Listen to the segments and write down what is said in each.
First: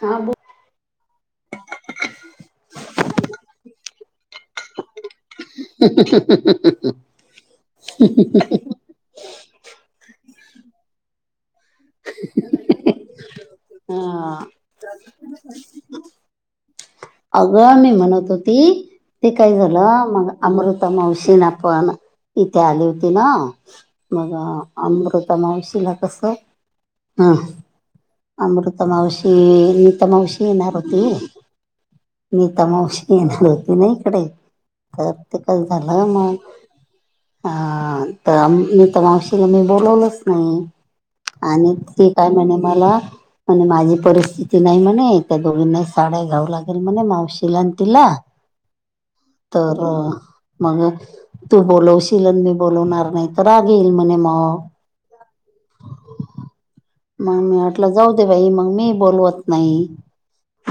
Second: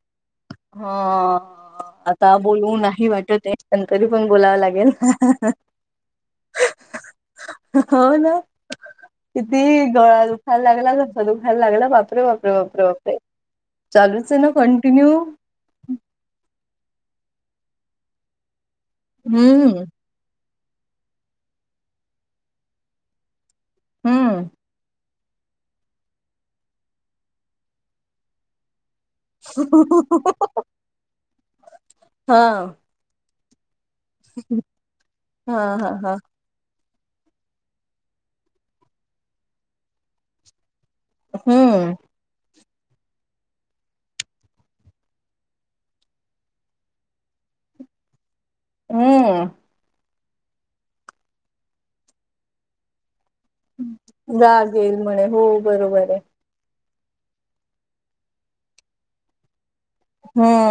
हा बोल ह आता बोलू नाही वाटत ते तरी पण बोलावं लागेल ह, ह हो ना. [inaudible] किती गळा दुखायला लागला, घसा दुखायला लागला. बापरे बापरे बापरे बापरे, अ चालूच आहे ना कंटिन्यू. अगं मी म्हणत होती, ते काय हम्म झालं मग. अमृता मावशीना पण इथे आली होती ना मग हम्म. अमृतमावशीला कसं ह. अमृता मावशी, नीता मावशी येणार होती हा नीता मावशी [unintelligible] होती ना इकडे तर ते हा कसं हा झालं हा मग ह तर मी तर मावशीला मी बोलवलच नाही. आणि हम्म ती, काय म्हणे मला. म्हणे माझी परिस्थिती नाही म्हणे, त्या दोघींना साड्या घ्याव लागेल म्हणे मावशीला आणि तिला. हम्म. तर मग म्हणे, तू बोलवशील मी बोलाणार नाही. तर राग येईल म्हणे मग. राग येईल म्हणे हो बरोबर ये. मग मी म्हटलं जाऊ दे बाई, मग मी बोलवत नाही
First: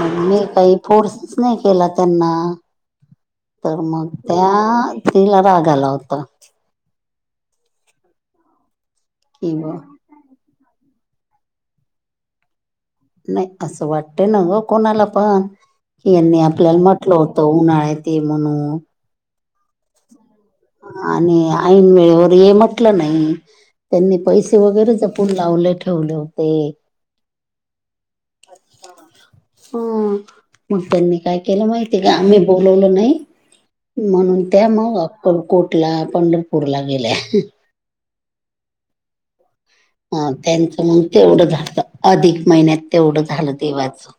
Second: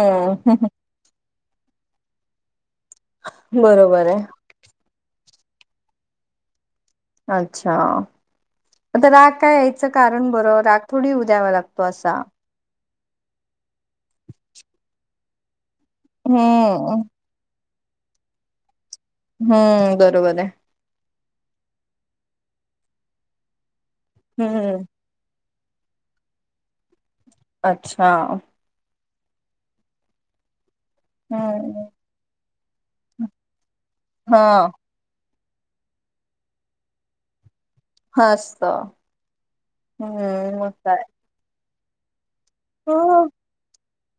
मग मी काही. फोर्सच नाही केला त्यांना. तर बरोबर मग आहे त्या तिला राग आला होता. अच्छा, आता राग कि काय यायचं. नाही कारण बरं राग थोडी उद्यावा लागतो असा. नाही असं वाटतं न हो कोणाला पण यांनी आपल्याला हम्म म्हटलं हो हो‌ उन्हाळ्यात ये म्हणून. हम्म बरोबर ये. आणि ऐन वेळेवर ये म्हटलं नाही. त्यांनी पैसे हम्म. वगैरे जपून लावले ठेवले होते. अच्छा! अच्छा, हम्म. मग त्यांनी काय केलं हम्म माहिती का, आम्ही बोलवलो नाही म्हणून त्या हा मग. अक्कलकोटला कोटला पंढरपूरला गेल्या. हस्त. ह हम्म त्यांचं काय मग तेवढं झालं, अधिक महिन्यात तेवढं हा झालं देवाचं.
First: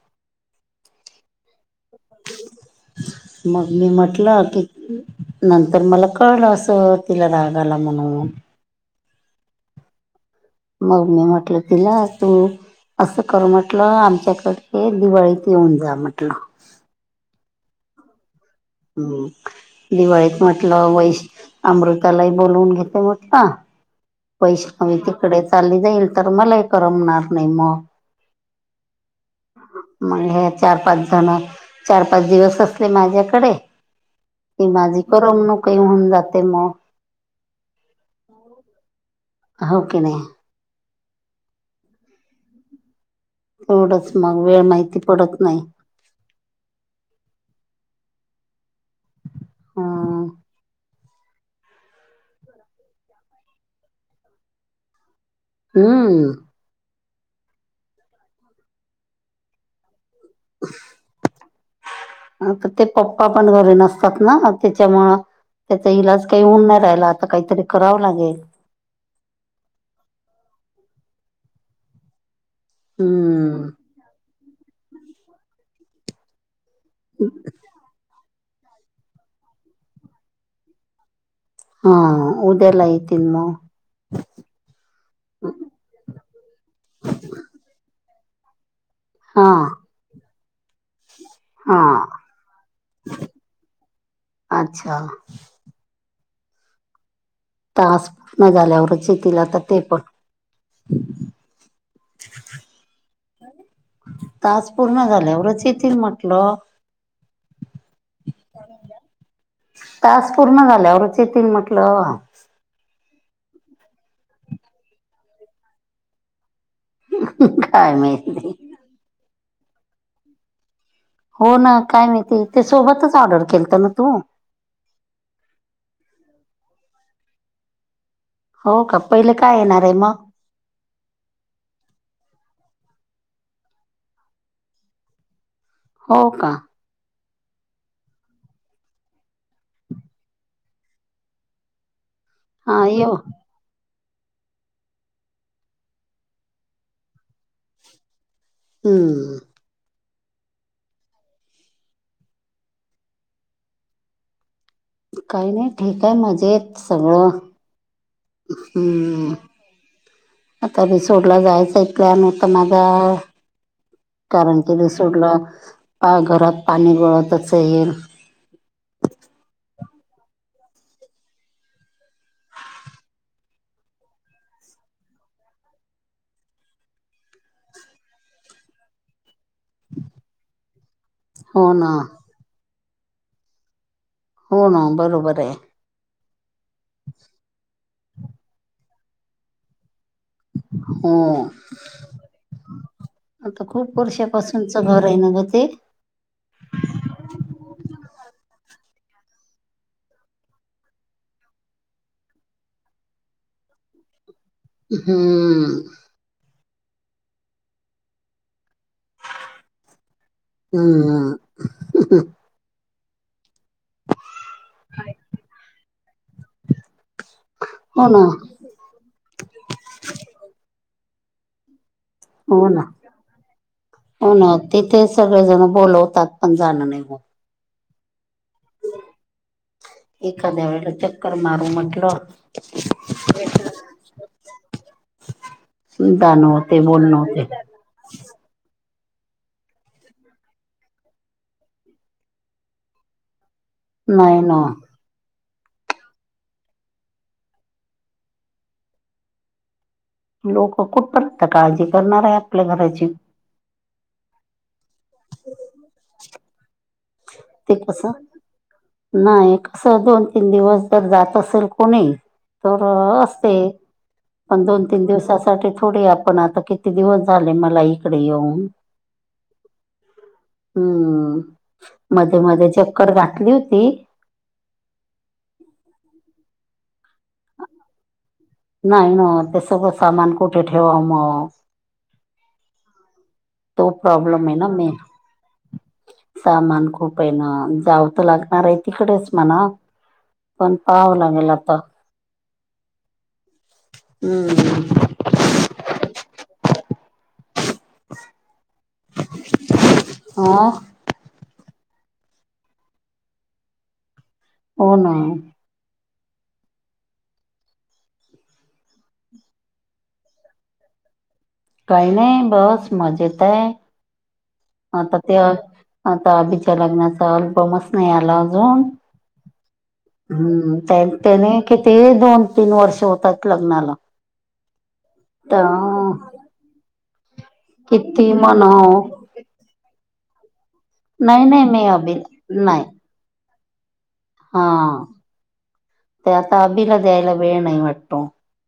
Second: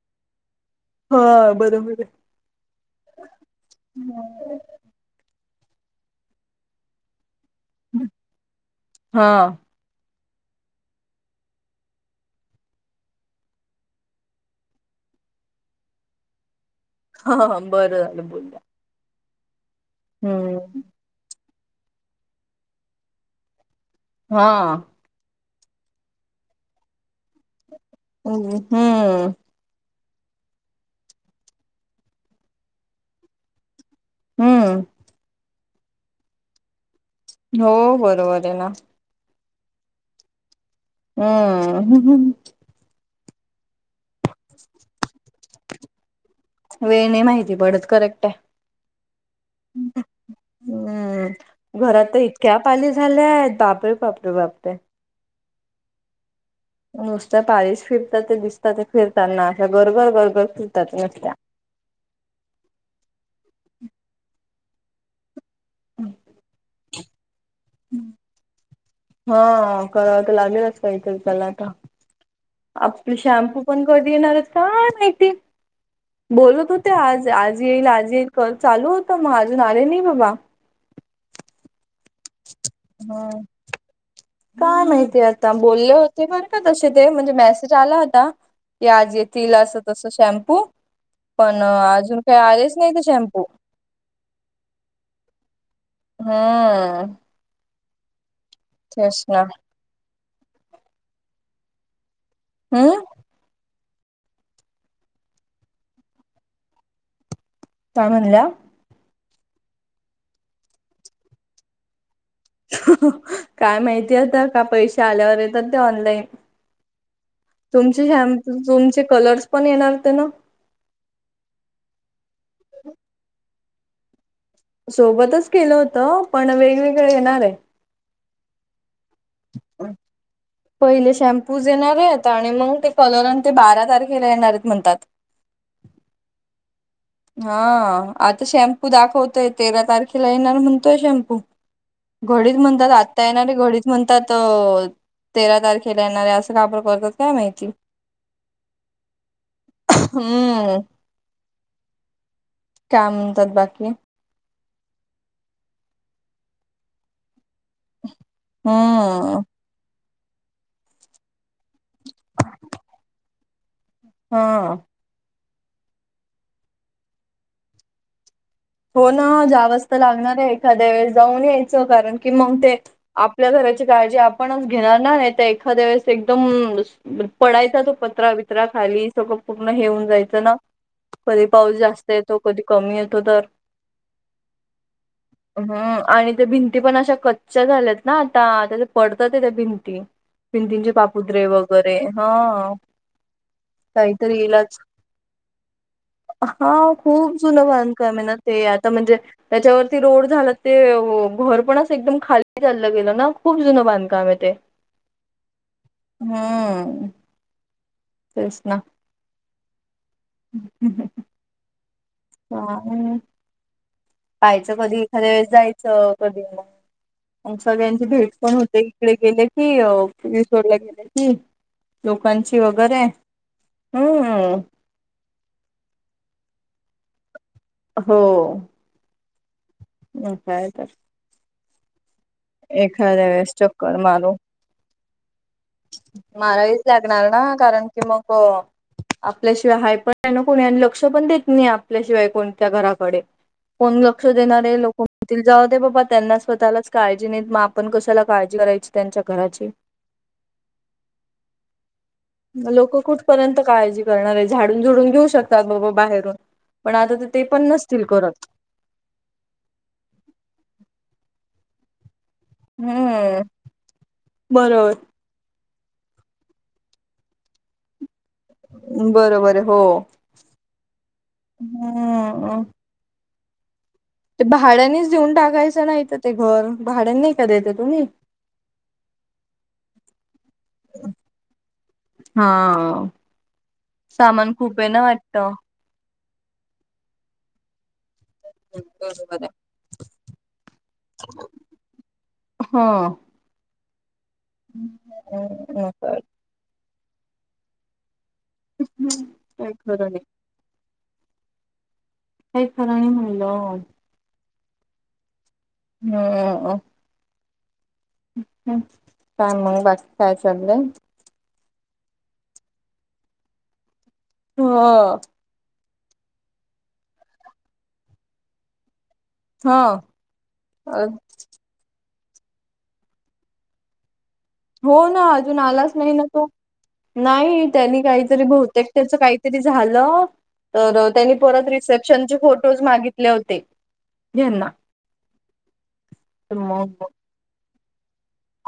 हा बरोबर ये. मग मी म्हटलं की हम्म. नंतर मला कळलं असं. तिला राग आला म्हणून. हा. ‌ मग मी म्हटलं तिला तू असं कर म्हटलं, आमच्याकडे दिवाळीत येऊन जा म्हटलं. हां.. बरं झालं बोल्या. हम्, दिवाळीत म्हटलं वैष अमृतालाही बोलवून घेतो, म्हटलं हा पैसे कमी ते. तिकडे चालली जाईल तर, मलाही करमणार नाही मग. हम् हम्म. मग हे चार पाच जण चार पाच दिवस असले माझ्याकडे. ते हम्म. माझी करम न काही होऊन जाते मग. हो बरोबर आहे ना. हो की नायी? अं.. ह ह. तेवढंच मग वेळ माहिती पडत नाही. वेळ नाही माहिती पडत करेक्ट हाय. हम्म हम्म, घरात इतक्या पाली झाल्यात बापरे बापरे बापरे. हम्म. नुसत्या पारस फिरतात ते दिसत ते फिरत ना अ गरघर गरघर फिरतात नुसत्या. आता ते पप्पा पण घरी नसतात ना त्याच्यामुळं त्याचा इलाज काही होऊन नाही राहायला आता काहीतरी करावं लागेल. हा कराव तर लागेलच काहीतरी चला आता. आपली शॅम्पू हम्म. पण कधी येणार आहेत काय माहिती बोलत हो ते आज आज येईल आज येईल चालू होतं मग अजून आले नाही बाबा. हां. उदयाला येई होय. काय माहितीय आता बोलले होते बर का तसे ते म्हणजे मेसेज आला होता. की आज हा येतील असं तसं शॅम्पू पण हा अजून काही आलेच नाही ते शॅम्पू. अच्छा! ह. तास पूर्ण झाल्यावरच येतील ना आता ते पण. हा हा. तास पूर्ण झाले वरच येतील म्हटलं. काय म्हणल्या? टास्क पूर्ण झाल्यावरच येतील म्हटलं. काय माहिती आता का पैसे आल्यावर येतात ते ऑनलाईन. काय तुमचे माहिती. शॅम्पू तुमचे कलर्स पण येणार होते ना? हो ना काय माहिती ते सोबतच ऑर्डर केलत ना तु? सोबतच केलं होतं पण वेगवेगळे येणार आहे. हो का पहिले का येणार आहे मग? पहिले शॅम्पूस येणार आहे आता आणि मंग ते कलर आणि ते बारा तारखेला येणारेत म्हणतात. हो का? हा आता शॅम्पू दाखवतोय तेरा तारखेला येणार म्हणतोय शॅम्पू. घडीच हा म्हणतात येऊ आत्ता येणारे घडीच म्हणतात तेरा तारखेला येणारे असं का बर करतात काय माहिती. हम्म. हम्म. काय म्हणतात बाकी? काय नाय ठीक आहे मजेत सगळं हम्म. आता रिसोडला जायचं एक प्लॅन होता माझा कारण हा क रिसो सोडलं काय घरात पाणी गळतच येईल. हो ना जावत लागणार आहे एखाद्या वेळेस जाऊन यायचं कारण की मग ते आपल्या घराची काळजी आपणच घेणार ना नाही तर एखाद्या वेळेस एकदम दुस पडायचा तो पत्रा बित्रा खाली सगळं पूर्ण हे होऊन जायचं ना. कधी हो पाऊस ना जास्त येतो कधी कमी येतो तर हो ना बरोबर आहे. हम्म आणि ते भिंती पण अशा कच्च्या झाल्यात ना आता त्या ते पडतात आहे त्या भिंती. भिंतींचे हो. पापुत्रे वगैरे हा आता खूप काहीतरी इलाज वर्षापासूनचं घर आहे ना ग ते? हा खूप जुनं बांधकाम आहे ना ते आता म्हणजे त्याच्यावरती रोड झाला ते हो घर पण एकदम खाली चाललं गेलं ना खूप जुनं बांधकाम आहे ते. हम्म. हम्म. तेच ना, हम्म हम्म. आणि पाहायचं कधी एखाद्या वेळेस जायचं. कधी मग सगळ्यांची हो ना भेट पण होते. तिकडे गेले कि [unintelligible] गेले की लोकांची हो ना वगैरे, हम्म. तेचं सगळेजण बोलवतात, पण जाण नाही होत. हो. मग एखाद्या वेळेला चक्कर मारू म्हटलं. एखादं वेळेस चक्कर मारू. जाणं होते मारायलाच बोलणं लागणार ना, होते कारण कि मग. आपल्याशिवाय हाय पण कोणी आणि, लक्ष पण देत नाही आपल्याशिवाय कोणत्या घराकडे. कोण लक्ष नाही ना देणार आहे लोकं तिला जाऊ दे बाबा त्यांना स्वतःलाच काळजी नाहीत, मग आपण कशाला काळजी करायची त्यांच्या घराची. लोक कुठपर्यंत काळजी करणार आहेत. ते लोक कुठपर्यंत काळजी करणार आहे, झाडून झुडून घेऊ शकतात बाबा बाहेरून, पण आता तर ते पण नसतील करत. नाही कसं दोन तीन दिवस जर, जात असेल कोणी. तर हम्म असते, पण दोन बरोबर तीन दिवसासाठी थोडी आप पण आता किती दिवस झाले, मला इकडे येऊन‌. बरोबर हो. हम्म, मध्ये हम्म मध्ये चक्कर घातली होती. ते भाड्यांनीच देऊन टाकायचं नाही तर, ते घर भाड्यांनी नाही का देत तुम्ही. नाही ना ते, सगळं सामान कुठे ठेवाव मग. हा. तो प्रॉब्लेम सामान आहे ना खूप मेन. वाटत सामान खूप आहे ना, जाव तर लाग आरे तिकडेच बरोबर आहे म्हणाव, पण पहावं लागेल आता. हा हम्म. हम्म. मग काय झालं? [inaudible] हम्म काय खरं नाही. हां. काही खर नाही म्हणलो. हो ना. हो. काय मग बाकी, काय चाललंय. काही नाही बस मजेत आहे. आता ह ते, आता आभीच्या लग्नाचा अल्बमच नाही आला अजून. हा हम्म, त्याने किती दोन तीन वर्ष होतात लग्नाला. हो ना अजून तर आलाच नाही ना तो. नाही त्यांनी किती काहीतरी बहुतेक म्हणाव त्याच काही ते झालं तर, त्यांनी नाही परत नाही मी अभि रिसेप्शनचे फोटोज नाही मागितले होते. हा, यांना ते आता अभीला मग द्यायला वेळ नाही वाटत.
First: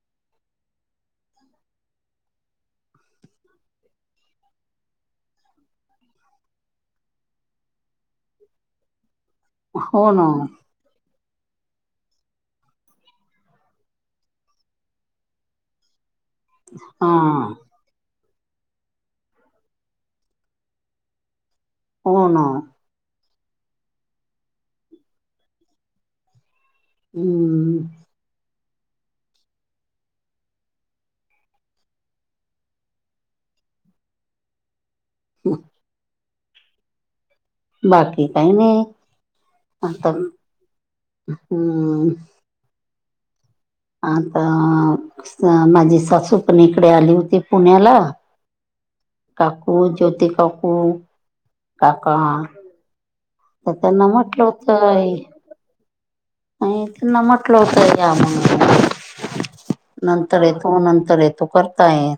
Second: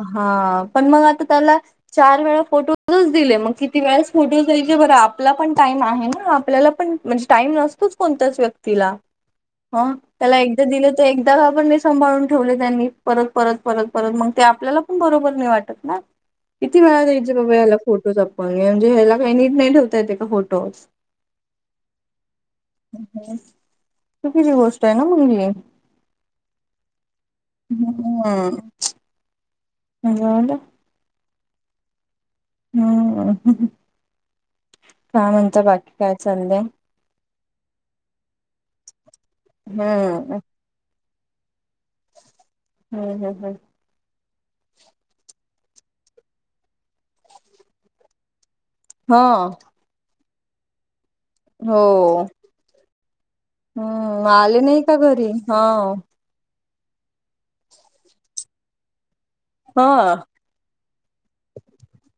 हा, पण मग आता त्याला. चार वेळा फोटोजच दिले. मग किती वेळास फोटो द्यायचे. बरं आपला पण टाइम आहे ना. आपल्याला पण, म्हणजे टाईम नसतोच, कोणत्याच व्यक्तीला. हम्म हो ना त्याला एकदा दिलं तर एकदा पण म सांभाळून ठेवले त्यांनी परत परत परत परत मग ते आपल्याला पण बरोबर नाही वाटत ना किती वेळा हा द्यायचे बाबा याला फोटोज आपण म्हणजे, ह्याला काय नीट नाही ठेवता येते का फोटो. हो ना. चुकीची गोष्ट आहे ना, मग ही. हम्म. हम्म. जेवला. हम्म काय म्हणता बाकी काय चाललंय. बाकी काही नाही आता हम्म हम्म. हम्म हम्म हम्म हम्म. आता माझी सासू पण इकडे आली होती पुण्याला हा काकू, ज्योती काकू. काका हो तर त्यांना हम्म म्हटलं आले नाही का घरी हा. नाही त्यांना म्हटलं होतं या म्ह हा. नंतर तो नंतर आहे तो करताय?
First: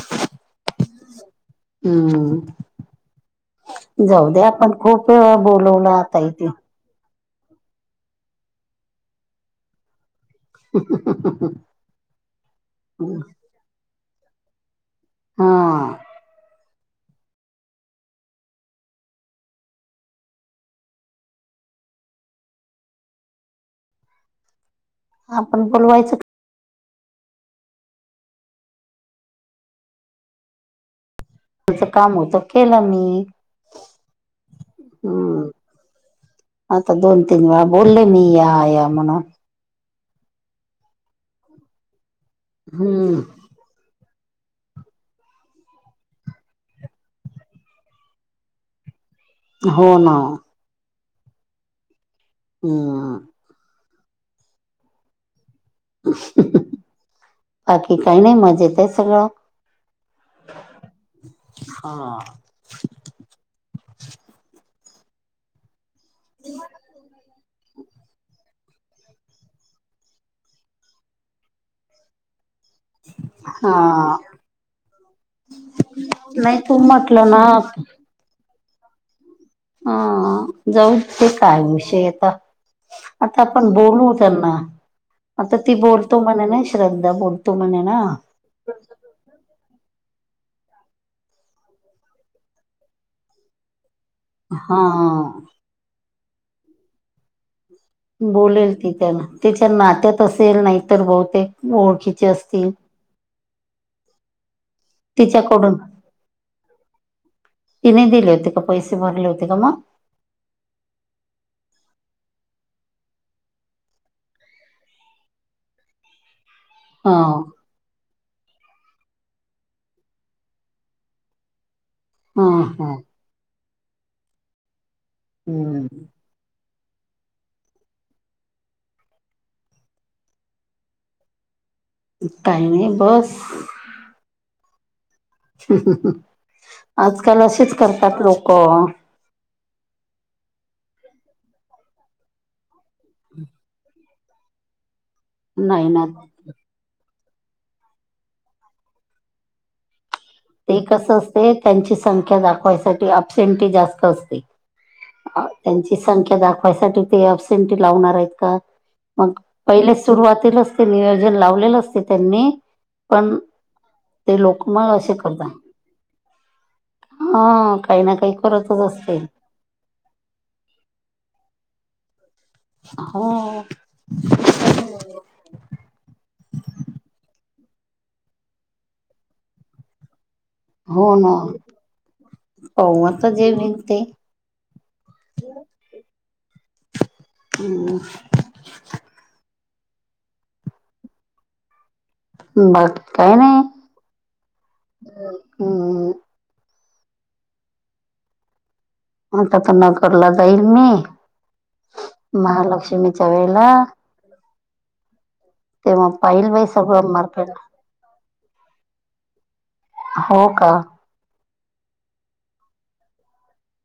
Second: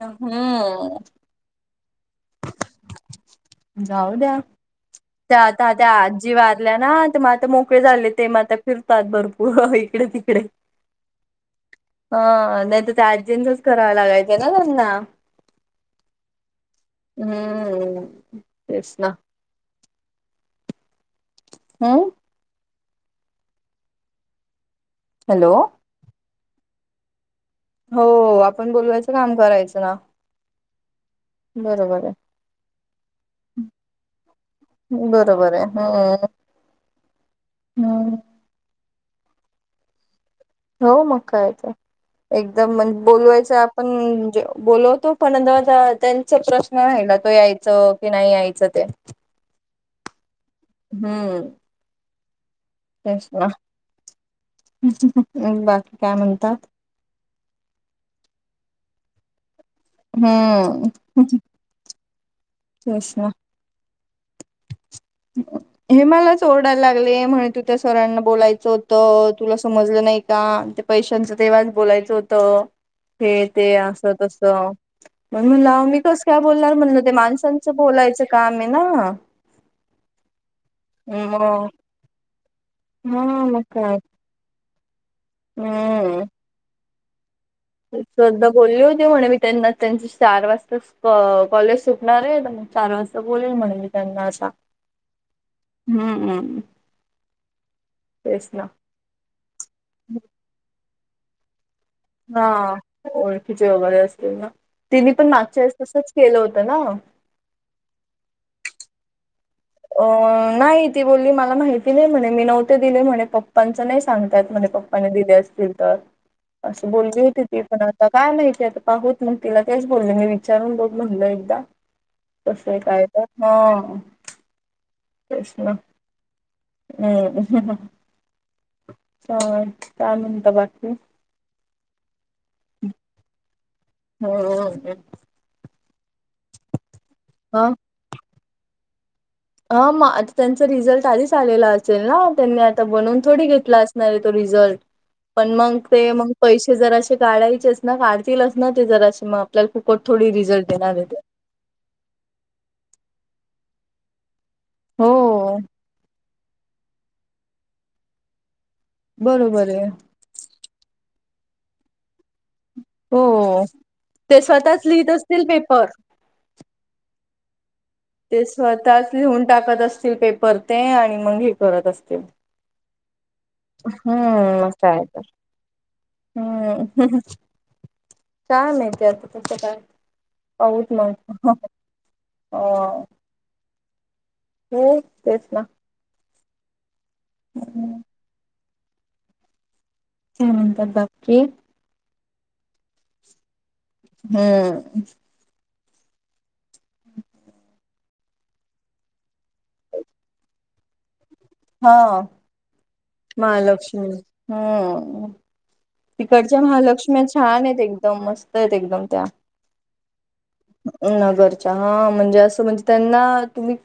हम्म. हम्म जाऊ दे आपण खूप त्या त्या बोलवलं आता आजी यथे वारल्या ना ते म आ मोकळे झाले ते म आ फिरतात भरपूर इकडे तिकडे हं, नाही तर ते आजींच कराव, लागायचं ना त्यांना. हं.... हम्म तेच ना, हम्म. हॅलो आपण बोलवायचं हो आपण बोलवायचं काम करायचं ना. तेच बरोबर काम आहे होतं केलं मी हम्म, बरोबर आहे हम्म आता दोन तीन वेळा बोले हम्म मी या या. [unintelligible] हो मग कयचं एकदम म्हण हम्म बोलवायचं आपण म्हणजे बोलवतो पणंदाज त्यांचा प्रश्न राहिला तो यायचं की नाही यायचं ते हो ना हो. हम्म. ते हम्म वा बा. बाकी काही नाही मज येत आहे सगळं. हम्म हा तेच ना. हे मला ओरडायला लागले म्हण त. त्या सरांना बोलायचं होतं तुला समजलं नाही का ते पैशांचं तेव्हाच बोलायचं होतं. हे ते असं तस. मण म्हणलं मी कस काय नाही बोलणार तू म्हणलं, ते म्हटलं ना माणसांचं बोलायचं काम आहे ना. हा जाऊ ते मग काय विषय आता, हा आता मग आपण काय बोलू त्यांना. आता ती बोलतो हम्म म्हणे ना श्रद्धा बोलतो म्हणे ना. श्रद्धा बोलली होती म्हणे मी त्यांना त्यांची चार वाजता कॉलेज सुटणार आहे. चार वाजता बोल म्हणली त्यांना हा. हम्म हम्म. तेच ना बोलेल ती त्यान त्यािच्या नात्यात असेल नाही तर बहुतेक ओळखी हा ओळखीचे वगैरे असतील ना, तिने पण मागच्या तिच्याकडून वेळेस तसच केलं होतं ना‌ तिने दिले होते का पैसे भरले होते का मग अ नाही ती बोलली मला माहिती नाही म्हणे मी नव्हते दिले म्हणे पप्पांचं नाही सांगतात म्हणे पप् दिले असतील तर असे ह बोलली होती ती पण ता काय माहितीय आता पाहत मग तिला तेच बोलले मी विचारून बघ म्हणलं एकदा ह तस आहे ह काय हा. कृष्णा हम्म हम्म. ह चालेता बाकीकी काय नाही बस. [unintelligible] आजकाल हा असेच करतात लोक. हा मग आता त्यांचा रिझल्ट आधीच आलेला असेल ना त्यांनी आता बनवून थोडी घेतला अस रिझल्ट पण मग नाही ना ते मग पैसे जरा से काढायचेच ना काढतीलच ना ते जर असे मग आपल्याला फुकट थोडी रिझल्ट ते देणार आहे कसं असते त्यांची संख्या दाखवायसाठी अबसेंटी जास्त असते. हो त्यांची संख्या दाखवायसाठी ते अबसेंटी लावणार आहेत का? मग बरोबर आहे पहिलेच सुरुवातीलाच ते नियोजन लावलेलं असते त्यांनी. पण हो ते लोक स्वतःच मग लिहित असे असतील करतात पेपर हा काही ना काही करतच असते. दाकवत असतील पेपर ते आण मग हे करत असतील. हो. हम्म अस हाय तर हम्म काय माहित आता तस काय बहच हो मस् ह [unintelligible] त जे मि [unintelligible] ळते हो तेच ना. हम. काय छंत बाकी [unintelligible] बाकी काही नाही. हम्म आता तर नसगपूरला जाईल मी हा महालक्ष्मीच्या वेला महालक्ष्मी हम्म. पाहिल तिकडच्या बाई सगळं महालक्ष्म्या मार्केट छान आहेत एकदम मस्त आहेत एकदम त्या. हो का? नगरच्या हा म्हणजे असं म्हणजे त्यांना तुम्ही